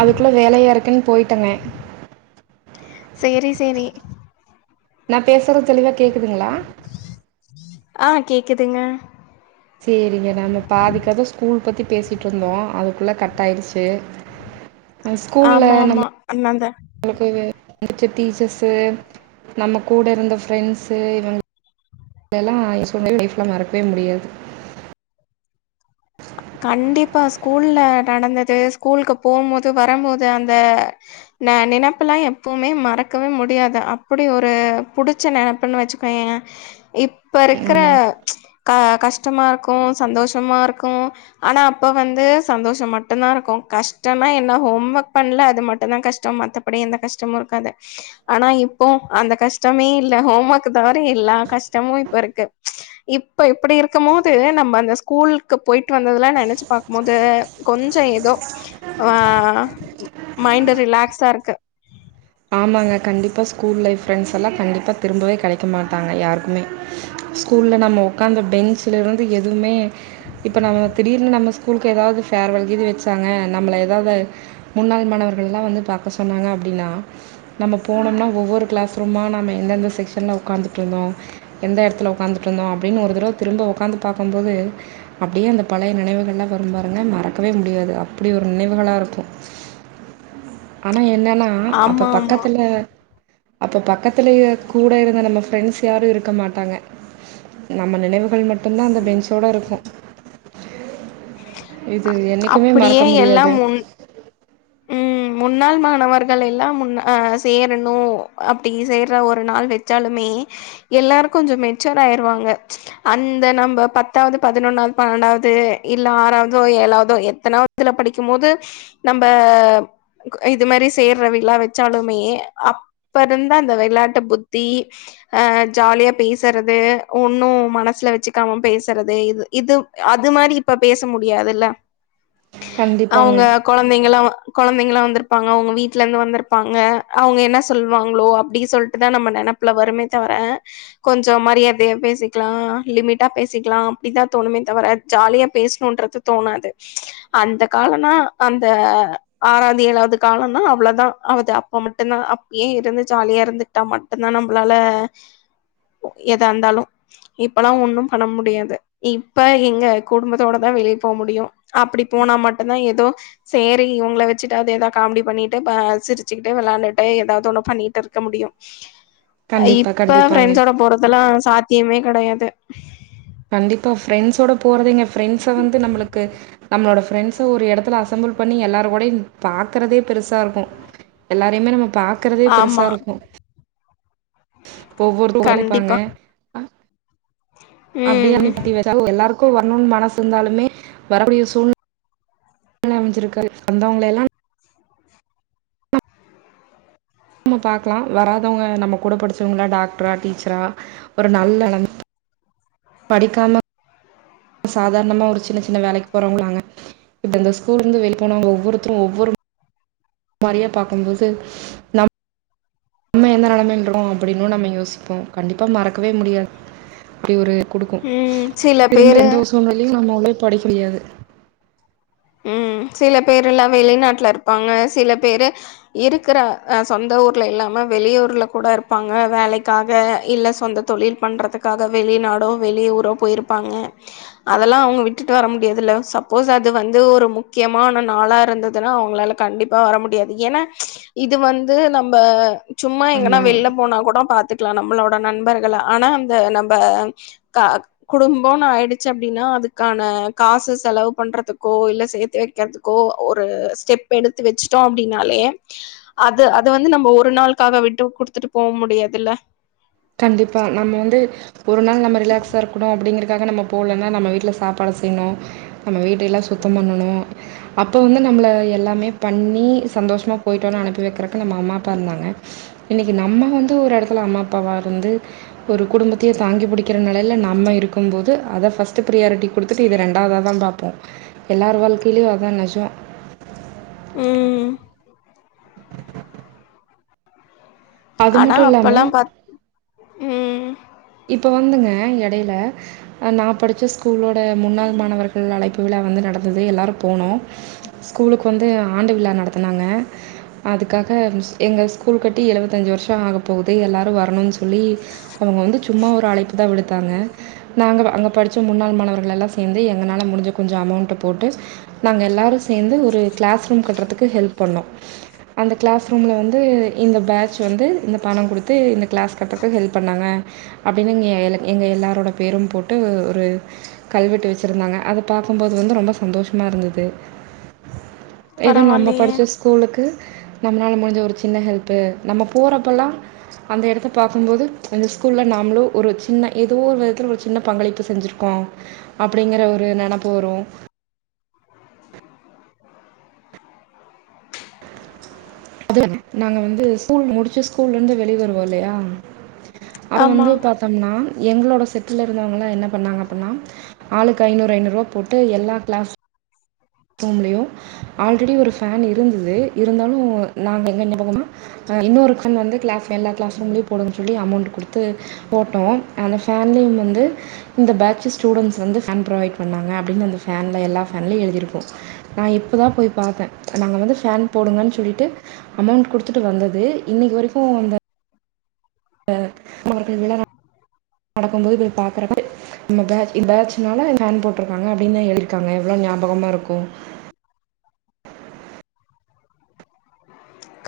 அதுக்குள்ள வேலயா இருக்குன்னு போயிட்டங்க சேரி சேரி நான் பேசுறது தெளிவா கேக்குதுங்களா ஆ கேக்குதுங்க சரிங்க நம்ம பாதி கதை ஸ்கூல் பற்றி பேசிகிட்டுருந்தோம் அதுக்குள்ளே கட் ஆயிருச்சு ஆமா ஆமா அண்ணந்தா நமக்கு புடிச்ச டீச்சர்ஸ் நம்ம கூட இருந்த ஃப்ரெண்ட்ஸ்ஸு இவங்க எல்லாம் சொன்ன லைப்ல மறக்கவே முடியாது கண்டிப்பா ஸ்கூல்ல நடந்தது ஸ்கூலுக்கு போகும்போது வரும்போது அந்த ந நெனைப்பு எல்லாம் எப்வுமே மறக்கவே முடியாது அப்டி ஒரு புடிச்ச நெனப்புன்னு வச்சுக்கோயேன் இப்ப இருக்கிற ஆமாம் க கஷ்டமா இருக்கும் சந்தோஷமா இருக் கும் ஆனா அப்ப வந்து சந்தோஷம் மட்டும் தான் இருக்கும் கஷ்டம்னா என்ன ஹோம் ஒர்க் பண்ணல அது மட்டும் தான் கஷ்டம் மத்தபடி எந்த கஷ்டமும் இருக்காது ஆனா இப்போ அந்த கஷ்டமே இல்ல ஹோம் ஒர்க் தவிர இல்ல கஷ்டமும் இப்ப இருக்கு இப்ப இப்டி இருக்கும் போது நம்ம அந்த ஸ்கூல் போயிட்டு வந்ததுலாம் நெனைச்சு பாக்கும் போது கொஞ்சம் ஏதோ ஆ மைண்ட் ரிலாக்ஸா இருக்கு ஆமாங்க கண்டிப்பாக ஸூகூல் ஃப்ரெண்டஸ் எலாம் கண்டிப்பா திரும்பவே கட க்க மாட்டாங்க யாருக்குமே ஸ்கூல்ல நம்ம உட்காந்த பென்ஞ்சுலருந்து எதுவுமே இப்ப நம்ம திடீர்னு நம்ம ஸ்கூலுக்கு ஏதாவது ஃபேர்வல் கீது வச்சாங்க நம்மள ஏதாவது முன்னாள் மாணவர்கள்லெலாம் வந்து பாக்க சொன்னாங்க அப்டின்னா நம்ம போனோம்னா ஒவ்வொரு கிளாஸ் ரூமா நம்ம எந்தெந்த செக்ஷன்ல உ்காந்துட்டு இருந்தோம் எந்த இடத்துல உட்காந்துட்டு இருந்தோம் அப்டின்னு ஒரு தடவை திரும்ப உ்காந்து பாக்கும்போது அப்டியே அந்த பழைய நினைவுகள்லாம் வரும் பாருங்க மறக்கவே முடியாது அப்படி ஒரு நினைவுகளா இருக்கும் ஆனா என்னன்னா ஆமா அப்ப ஆமா பக்கத்துல அப்ப பக்கத்துல கூட இருந்த நம்ம ப்ரெண்ட்ஸ் யாரும் இருக்க மாட்டாங்க நம்ம நினைவுகள் மட்டு அப்ப தான் அந்த பெஞ்சோடு இருக்கும் இது என்னைக்குமே அப்டியே மறக்க எல்லா முடியாது முன் ம் முன்னாள் மாணவர்கள் எல்லாம் முன்னா சேரணும் அப்டி சேற ஒரு நாள் வச்சாலுமே எல்லாரும் கொஞ்சம் மெச்சூர் ஆயிருவாங்க அந்த நம்ம பத்தாவது பதினொன்னாவது பன்னெண்டாவது இல்ல ஆறாவதோ ஏழாவதோ எத்தனாவதுல படிக்கும் போது நம் ப இது மாதிரி சேர்ற விழா வச்சாலுமே அப்ப இருந்து அந்த விளையாட்டு புத்தி அ ஜாலியா பேசுறது ஒன்னும் மனசுல வச்சுக்காம பேசுறது இது இது அது மாரி இப்ப பேச முடியாதுல்ல கண்டிப்பாங்க தைங்களாம் கொழந்தைங்களாம் வந்திருப்பாங்க அவங்க வீட்டு்ல இருந்து வந்திருப்பாங்க அவங்க என்ன சொல்லுவாங்களோ அப்டி சொல்லிட்டுதான் நம்ம நெனப்புல வருமே தவிர கொஞ்சம் மரியாதையா பேசிக்கலாம் லிமிட்டா பேசிக்கலாம் அப்டிதான் தோணுமே தவிர ஜாலியா பேசணும்ன்றது தோணாது அந்த காலம்னா அந்த ஆறாவது ஏழாவது காலம்னா அவ்வளவுதான் அது அப்ப மட்டும் தான் அப்பயே இருந்து ஜாலியா இருந்துகிட்டா மட்டும்தான் நம்மளால எத இருந்தாலும் இப்ல்லாம் ஒண்ணும் பண்ண முடியாது இப்ப எங்க குடும்பத்தோடதான் வெளியே போக முடியும் அப்டி போனா மட்டும்தான் ஏதோ சேரி உங்களை வச்சுட்டாவது ஏதாவது காமெடி பண்ணிட்டு சிரிச்சுக்கிட்டு வெளையாண்டுட்டு ஏதாவது ஒண்ணு பண்ணிட்டு இருக்க முடியும் அ கண்டிப்பா, இப்ப கண்டிப்பாங்க. ஃப்ரெண்ட்ஸோட போறதெல்லாம் சாத் தீயமே கெடையாது கண்டிப்பா ஃப்ரெண்ட்ஸோட போறதுங்க ஃப்ரெண்ட்ஸ் வந்து நம்மளுக்கு நம்மளோட ஃப்ரெண்ட்ஸ ஒரு இடத்துல அசம்பிள் பண்ணி எல்லாரும் கூடயும் பாக்குறதே பெருசா இருக்கும் எல்லாரையுமே நம்ம பாக்குறதே பெருசா ஆமா இருக்கும் ஒவ்வொருத்தரும் இருபாங்க கண்டிப்பா அப்டியே [inaudible] ம் எல்லாருக்கும் எனக்கு வரணும்னு மனசு இருந்தாலமே வரக்கூடிய சூழ்நில அமைிருக்க வந்தவங்கள எல்லாம் நம்ம பாக்கலாம் வராதவங்க நம்ம கூட படிச்சவங்கள டாக்டரா டீச்சரா ஒரு நல்ல படிக்காம சாதாரணமா ஒரு சின்ன சின்ன வேலக்கு போறவங்க நாங்க இப்ப இந்த ஸ்கூல் இருந்து வெளியே போனவங்க ஒவ்வொருத்தரும் ஒவ்வொரு மாரியே பாகக்கும்போது நம் நம்ம எந்த நிலைமையில இருக்கோம் அப்டின்னு நம்ம யோசிப்போம் கண்டிப்பா மறக்கவே முடியாது அப்டி ஒரு கொடுக்கும் ம் சில பேரு திரும்ப எந்த சூழ்நிலையும் நம்ம உ படிக்க முடியாது ம் சில பேர்லாம் வெளிநாட்டல இருப்பாங்க சில பேர் இருக்கிற சொந்த ஊர்ல இல்லாம வெளியூஊர்ல கூட இருப்பாங்க வேலக்காக இல்ல சொந்த தொழில் பண்றதுக்காக வெளிநாடோ வெளிய ஊரோ போயிருப்பாங்க அதெல்லாம் அவங்க விட்டுட்டு வர முடியாதுல சப்போஸ் அது வந்து ஏதோ ஒரு முக்கியமான நாளா இருந்ததுன்னா அவங்களால கண்டிப்பா வர முடியாது ஏன்னா இது வந்து நம்ம சும்மா எங்கன்னா ஆமா வெளில போனா கூட பா்த்துட்டு லாம் நம்மளோட நண்பர்க ஆனா அந்த நம்ம குடும்பம்னு ஆயிடுச்சு அப்டின்னா அதுக்கான காசு செலவு பண்றதுக்கு கோ இல்ல சேர்த்து வைக்கிறதுக்கோ ஒரு ஸ்டெப் எடுத்து வச்சுட்டோம் அப்டின்னாலே அது அத வந்து நம்ம ஒரு நாளுக்காக விட்டு குடுத்துட்டு போக முடியாதுல கண்டிப்பா நம்ம வந்து ஒரு நாள் நம்ம ரிலாக்ஸா இருக்கணும் அப்டிங்கற அதுக்காக நாம போலன நம்ம வீட்டுல சாப்பாடு செய்யணும் நம்ம வீட்டஎல்லாம் சுத்தம் பண்ணும் அப்ப வந்து நம்பல எல்லாமே பண்ணி சந்தோஷமா போயிட்டுவானு அனுப்பி வைக்கிறதுக்கு நம் அம்மா அப்பா இருந்தாங்க இன்னைக்கி நம்ம வந்து ஒரு இடத்துல அம்மா அப்பாவா இருந்து ஒரு குடும்பத்தையே தாங்கி பிடிக்கிற நிலையில நம்ம இருக்கும் போது அதை ஃபர்ஸ்ட்ட் ப்ரியாரிட்டி கொடுத்துட்டு இத ரெண்டாவதாக தான் பாப்போம் எல்லார் வாழ்க்கையிலயும் அதான் நெஜம் ம் அது ஆனா மட்டும் இல்லாம அப்பல்லா பாத் ம் இப்போ வந்துங்க இடல நான படித்த ஸ்கூலோட முன்னாள் மாணவர்கள் அழைப்பு விழா வந்து நடந்தது எல்லாரரும் போனோம் ஸ்கூலுக்கு வந்து ஆண்டு விழா நடத்துனாங்க அதுக்காக எங்கள் ஸ்கூல் கட்டி எழுவத்தஞ்சு வருஷம் ஆகப்போகுது எல்லோரும் வரணும்ன்னு சொல்லி அவங்க வந்து ங்க நாங்க அங்க படிச்ச முன்னாள் மாணவர்கள் எல்லாம் சேர்ந்து எங்களனால முடிஞ்ச கொஞ்சம் அமௌண்ட்ட போட்டு நாங்க எல்லாரும் சேர்ந்து ஒரு கிளாஸ் ரூம் கட்டுறதுக்கு ஹெல்ப் பண்ணோம் அந்த கிளாஸ் ரூம்ல வந்து இந்த பேட்ச வந்து இந்த பணம் குடுத்து இந்த கிளாஸ் கட்ட ஹெல்ப் பண்ணாங்க நாங்க பட அப்டின்னுங்க எ எங்கள் எல்லாரோடய பேரும் போட்டு கல்வெட்டு வச்சுருந்தாங்க அது பாக்கும்போது வந்து ரொம்ப சந்தோஷமாக இருந்தது ஏதோ நம்ம பரவாயில்லயே படிச்ச ஸ்கூலுக்கு நம்மளால முடிஞ்ச ஒரு சின்ன ஹெல்பு நம்ம போறப்பல்லாம் அந்த இடத்தை பார்க்கும் போது அந்த ஸ்கூல்ல நாமளும் ஒரு சின்ன ஏதோ ஒரு விதத்து ஒரு சின்ன பங்களிப்பு செஞ்சிருக்கோம் அப்டிங்கற ஒரு நினைப்பு வரும் அது நாங்க வந்து ஸ்கூல் முடிச்சு ஸ்கூல்ல இருந்து வெளி வருவோம் இல்லையா அவ ஆமா வந்து பாத்தோம்னா எங்களோட செட்டில இருந்தவங்களாம் என்ன பண்ணாங்க அப்டின்னா ஆளுக்கு ஐநூறு ஐநூறு ரூவா போட்டு எல்லா கிளாஸ் ரூம்லயும் ஆல்ரெடி ஒரு ஃபேன் இருந்துது இருந்தாலும் நாங்க எங்க என்ன பண்ணுனோம்னா இன்னொரு ஃபேன் வந்து கிளாஸ் எல்லா க்ளாஸ் ரூம்லேயும் போடுனும் சொல்லி அமௌண்ட் கொடுத்து போட்டோம் அந்த ஃபேன்லேயும் வந்து இந்த பேட்சு ஸ்டூடண்ட் வந்து ஃபன் ப்ரோவைடு பண்ணினாங்க அப்டின்னு அந்த ஃபேனில் எல்லா ஃபேன்லயும் எழுதிருக்கும் நான் இப்போதான் போய் பாரத்தேன் நாங்க வந்து ஃபேன் போடுங்கன்னு சொல்லிட்டு அமௌண்ட் குடுத்துட்டு வந்தது இன்னைக்கு வரைக்கும் அந்த [unintelligible] நடக்கும் போது போய் பாக்குறப்ப நம்ம பேட்ஜ் பேட்ஜ்னால ஃபேன் போட் இருக்கங்க அப்டின்னு எழுதி இருக்காங்க எவ்ளோ பொகமா இருக்கும்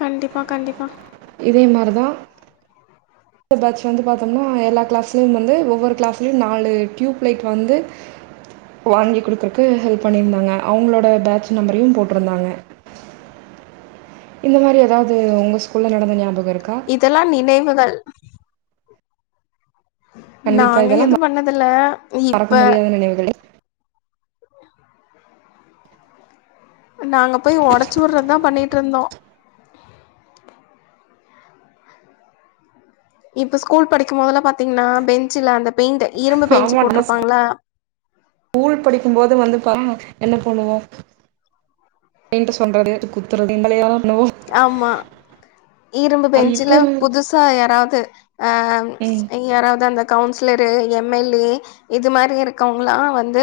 கண்டிப்பா கண்டிப்பா இதே மாரிதான் பேட்ச வந்து பாத்தோம்னா எல்லா கிளாஸ்லயும் வந்து ஒவ்வொரு கிளாஸ்லயும் நாலு டியயூப்லைட் வந்து வாங்கி குடுக்குறதுக்கு ஹெல்ப் பண்ணிருந்தாங்க அவங்களோட பேட்ச நம்பரையும் போட்டிருந்தாங்க இந்த மாரி ஏதாவது உங்க ஸ்கூ இதெல்லாம் நினைவுகள் கண்டிப்பாக நாங்க இதெல்லாம் எது பண்ணதுல இப்ப மறக்க முடியாத நினைவுகள் நாங்க போய் உடைச்சு விடுறதுதான் பண்ணிட்டு இருந்தோம் இப்ப ஸ்கூல் படிக்கும் போதலம் பாத்தீங்கன்னா பெஞ்சுல அந்த பெயிண்ட் இரும்பு பெஞ்ச் ஆமாம் நம்ம போட்டிருப்பாங்களா ஸ்கூல் படிக்கும் போது வந்து என்ன பண்ணுவோம் அ சொல்றது குத்துறது பண்ணுவோம் ஆமா அ இரும்பு அது பெஞ்சுல இப்போ புதுசா யாராவது அஹ் ம் யாராவது அந்த கவுன்சிலர் எம் எல் ஏ இது மாதிரி இருக்கவங்க எல்லா வந்து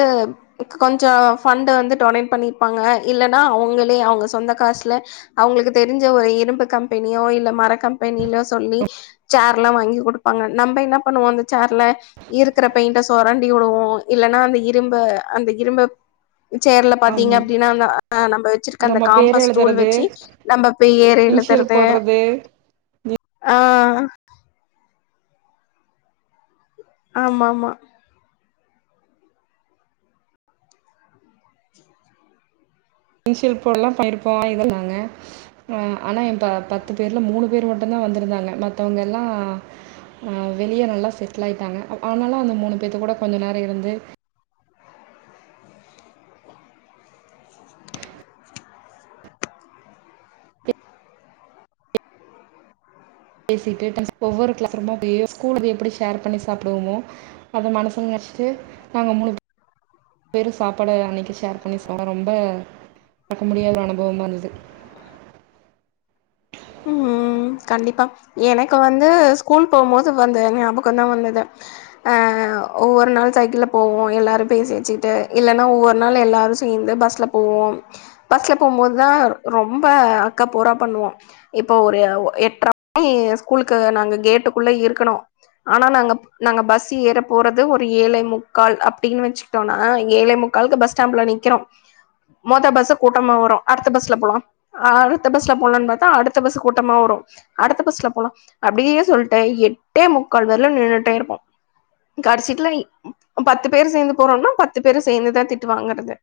கொஞ்சம் ஃபண்ட் வந்து டொனேட் பண்ணிருப்பாங்க இல்லன்னா அவங்களே அவங்க சொந்த காசுல அவங்களுக்கு தெரிஞ்ச ஒரு இரும்பு கம் கம்பெனியோ இல்ல மர கம்பெனியிலோ சொல்லி சேர் வாங்கி கொடுப்பாங்க நம்ம என்ன பண்ணுவோம் அந்த சோர்ல இருக்கிற பெயிண்ட சுரண்டி உடுவோம் இல்லன்னா அந்த இரும்பு அந்த இரும்பு சேர்ல பாத்தீங்க ஆமாம் அப்டின்னா அஹ் நம்ம வச்சிருக்க அந்த நம்ம பேர் காம்பஸ் டூல் எழுதுறது வச்சி நம்ம பேர் இனிஷியல் எழுதுறது போடுறது நீ ஆஹ் ஆமா ஆமா இன்ஷில் போட எல்லா [unintelligible] இதன்னாங்க ஆஹ ஆனா என் ப பத்து பேர்ல மூணு பேர் மட்டும் தான் வந்திருந்தாங்க மத்தவங்க எல்லா அஹ் வெளியே நல்லா செட்டில் ஆயிட்டாங்க ஆனாலும் அந்த மூணு பேத்த கூட கொஞ்சம் நேரம் இருந்து பேசிட்டு ஒவ்வொரு கிளாஸ் ரூமா போ ஸ்கூல எப்டி ஷேர் பண்ணி சாப்டுவமோ அத மனசுன்னு நெனச்சிட்டு நாங்க மூணு பேரும் சாப்பாட அனக்கி ஷேர் பண்ணி ரொம்ப மறக்க முடியாத அனுபவமா இருந்து உம் கண்டிப்பா எனக்கு வந்து ஸ்கூல் போகும் போது வந்த ஞாபகம தான் வந்தது அஹ் ஒவ்வொரு நாள் சைக்கிள் போவோம் எல்லாரும் பேசி வச்சுட்டு இல்லைன்னா ஒவ்வொரு நாள் எல்லாரும் சேர்ந்து பஸ்ல போவோம் பஸ்ல போகும்போதுதான் ரொம்ப அக்கா போரா பண்ணுவோம் இப்போ ஒரு எட்ர ஸ்கூலுக்கு நாங்க கேட்டுக்குள்ள இருக்கணோம் ஆனா நாங்க நாங்க பஸ் ஏற போறது ஒரு ஏழை முக்கால் அப்டின்னு வச்சிட்டோம்னா ஏழ முக்காலக்கு பஸ் ஸ்டாம்பல நிற்கிறோம் மொத பஸ்ஸ கூட்டமாக வரும்ம அடுத்த பஸ்ல போலாம் அடுத்த பஸ்ல போலாம்னு பாத்தா அடுத்த அடுத்த பஸ் கூட்டமா வரும் அடுத்த பஸ்ல போலாம் அப்படியே சொல்ட்டு எட்டே முக்கால் வரலும் நின்னுட்டே இருப்போம் கடைசிட்டுல பத்து பேர் சேர்ந்து போறோம்னா பத்து பேரு சேர்ந்துதான் திட்டு வாங்கிறது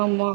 ஆமா.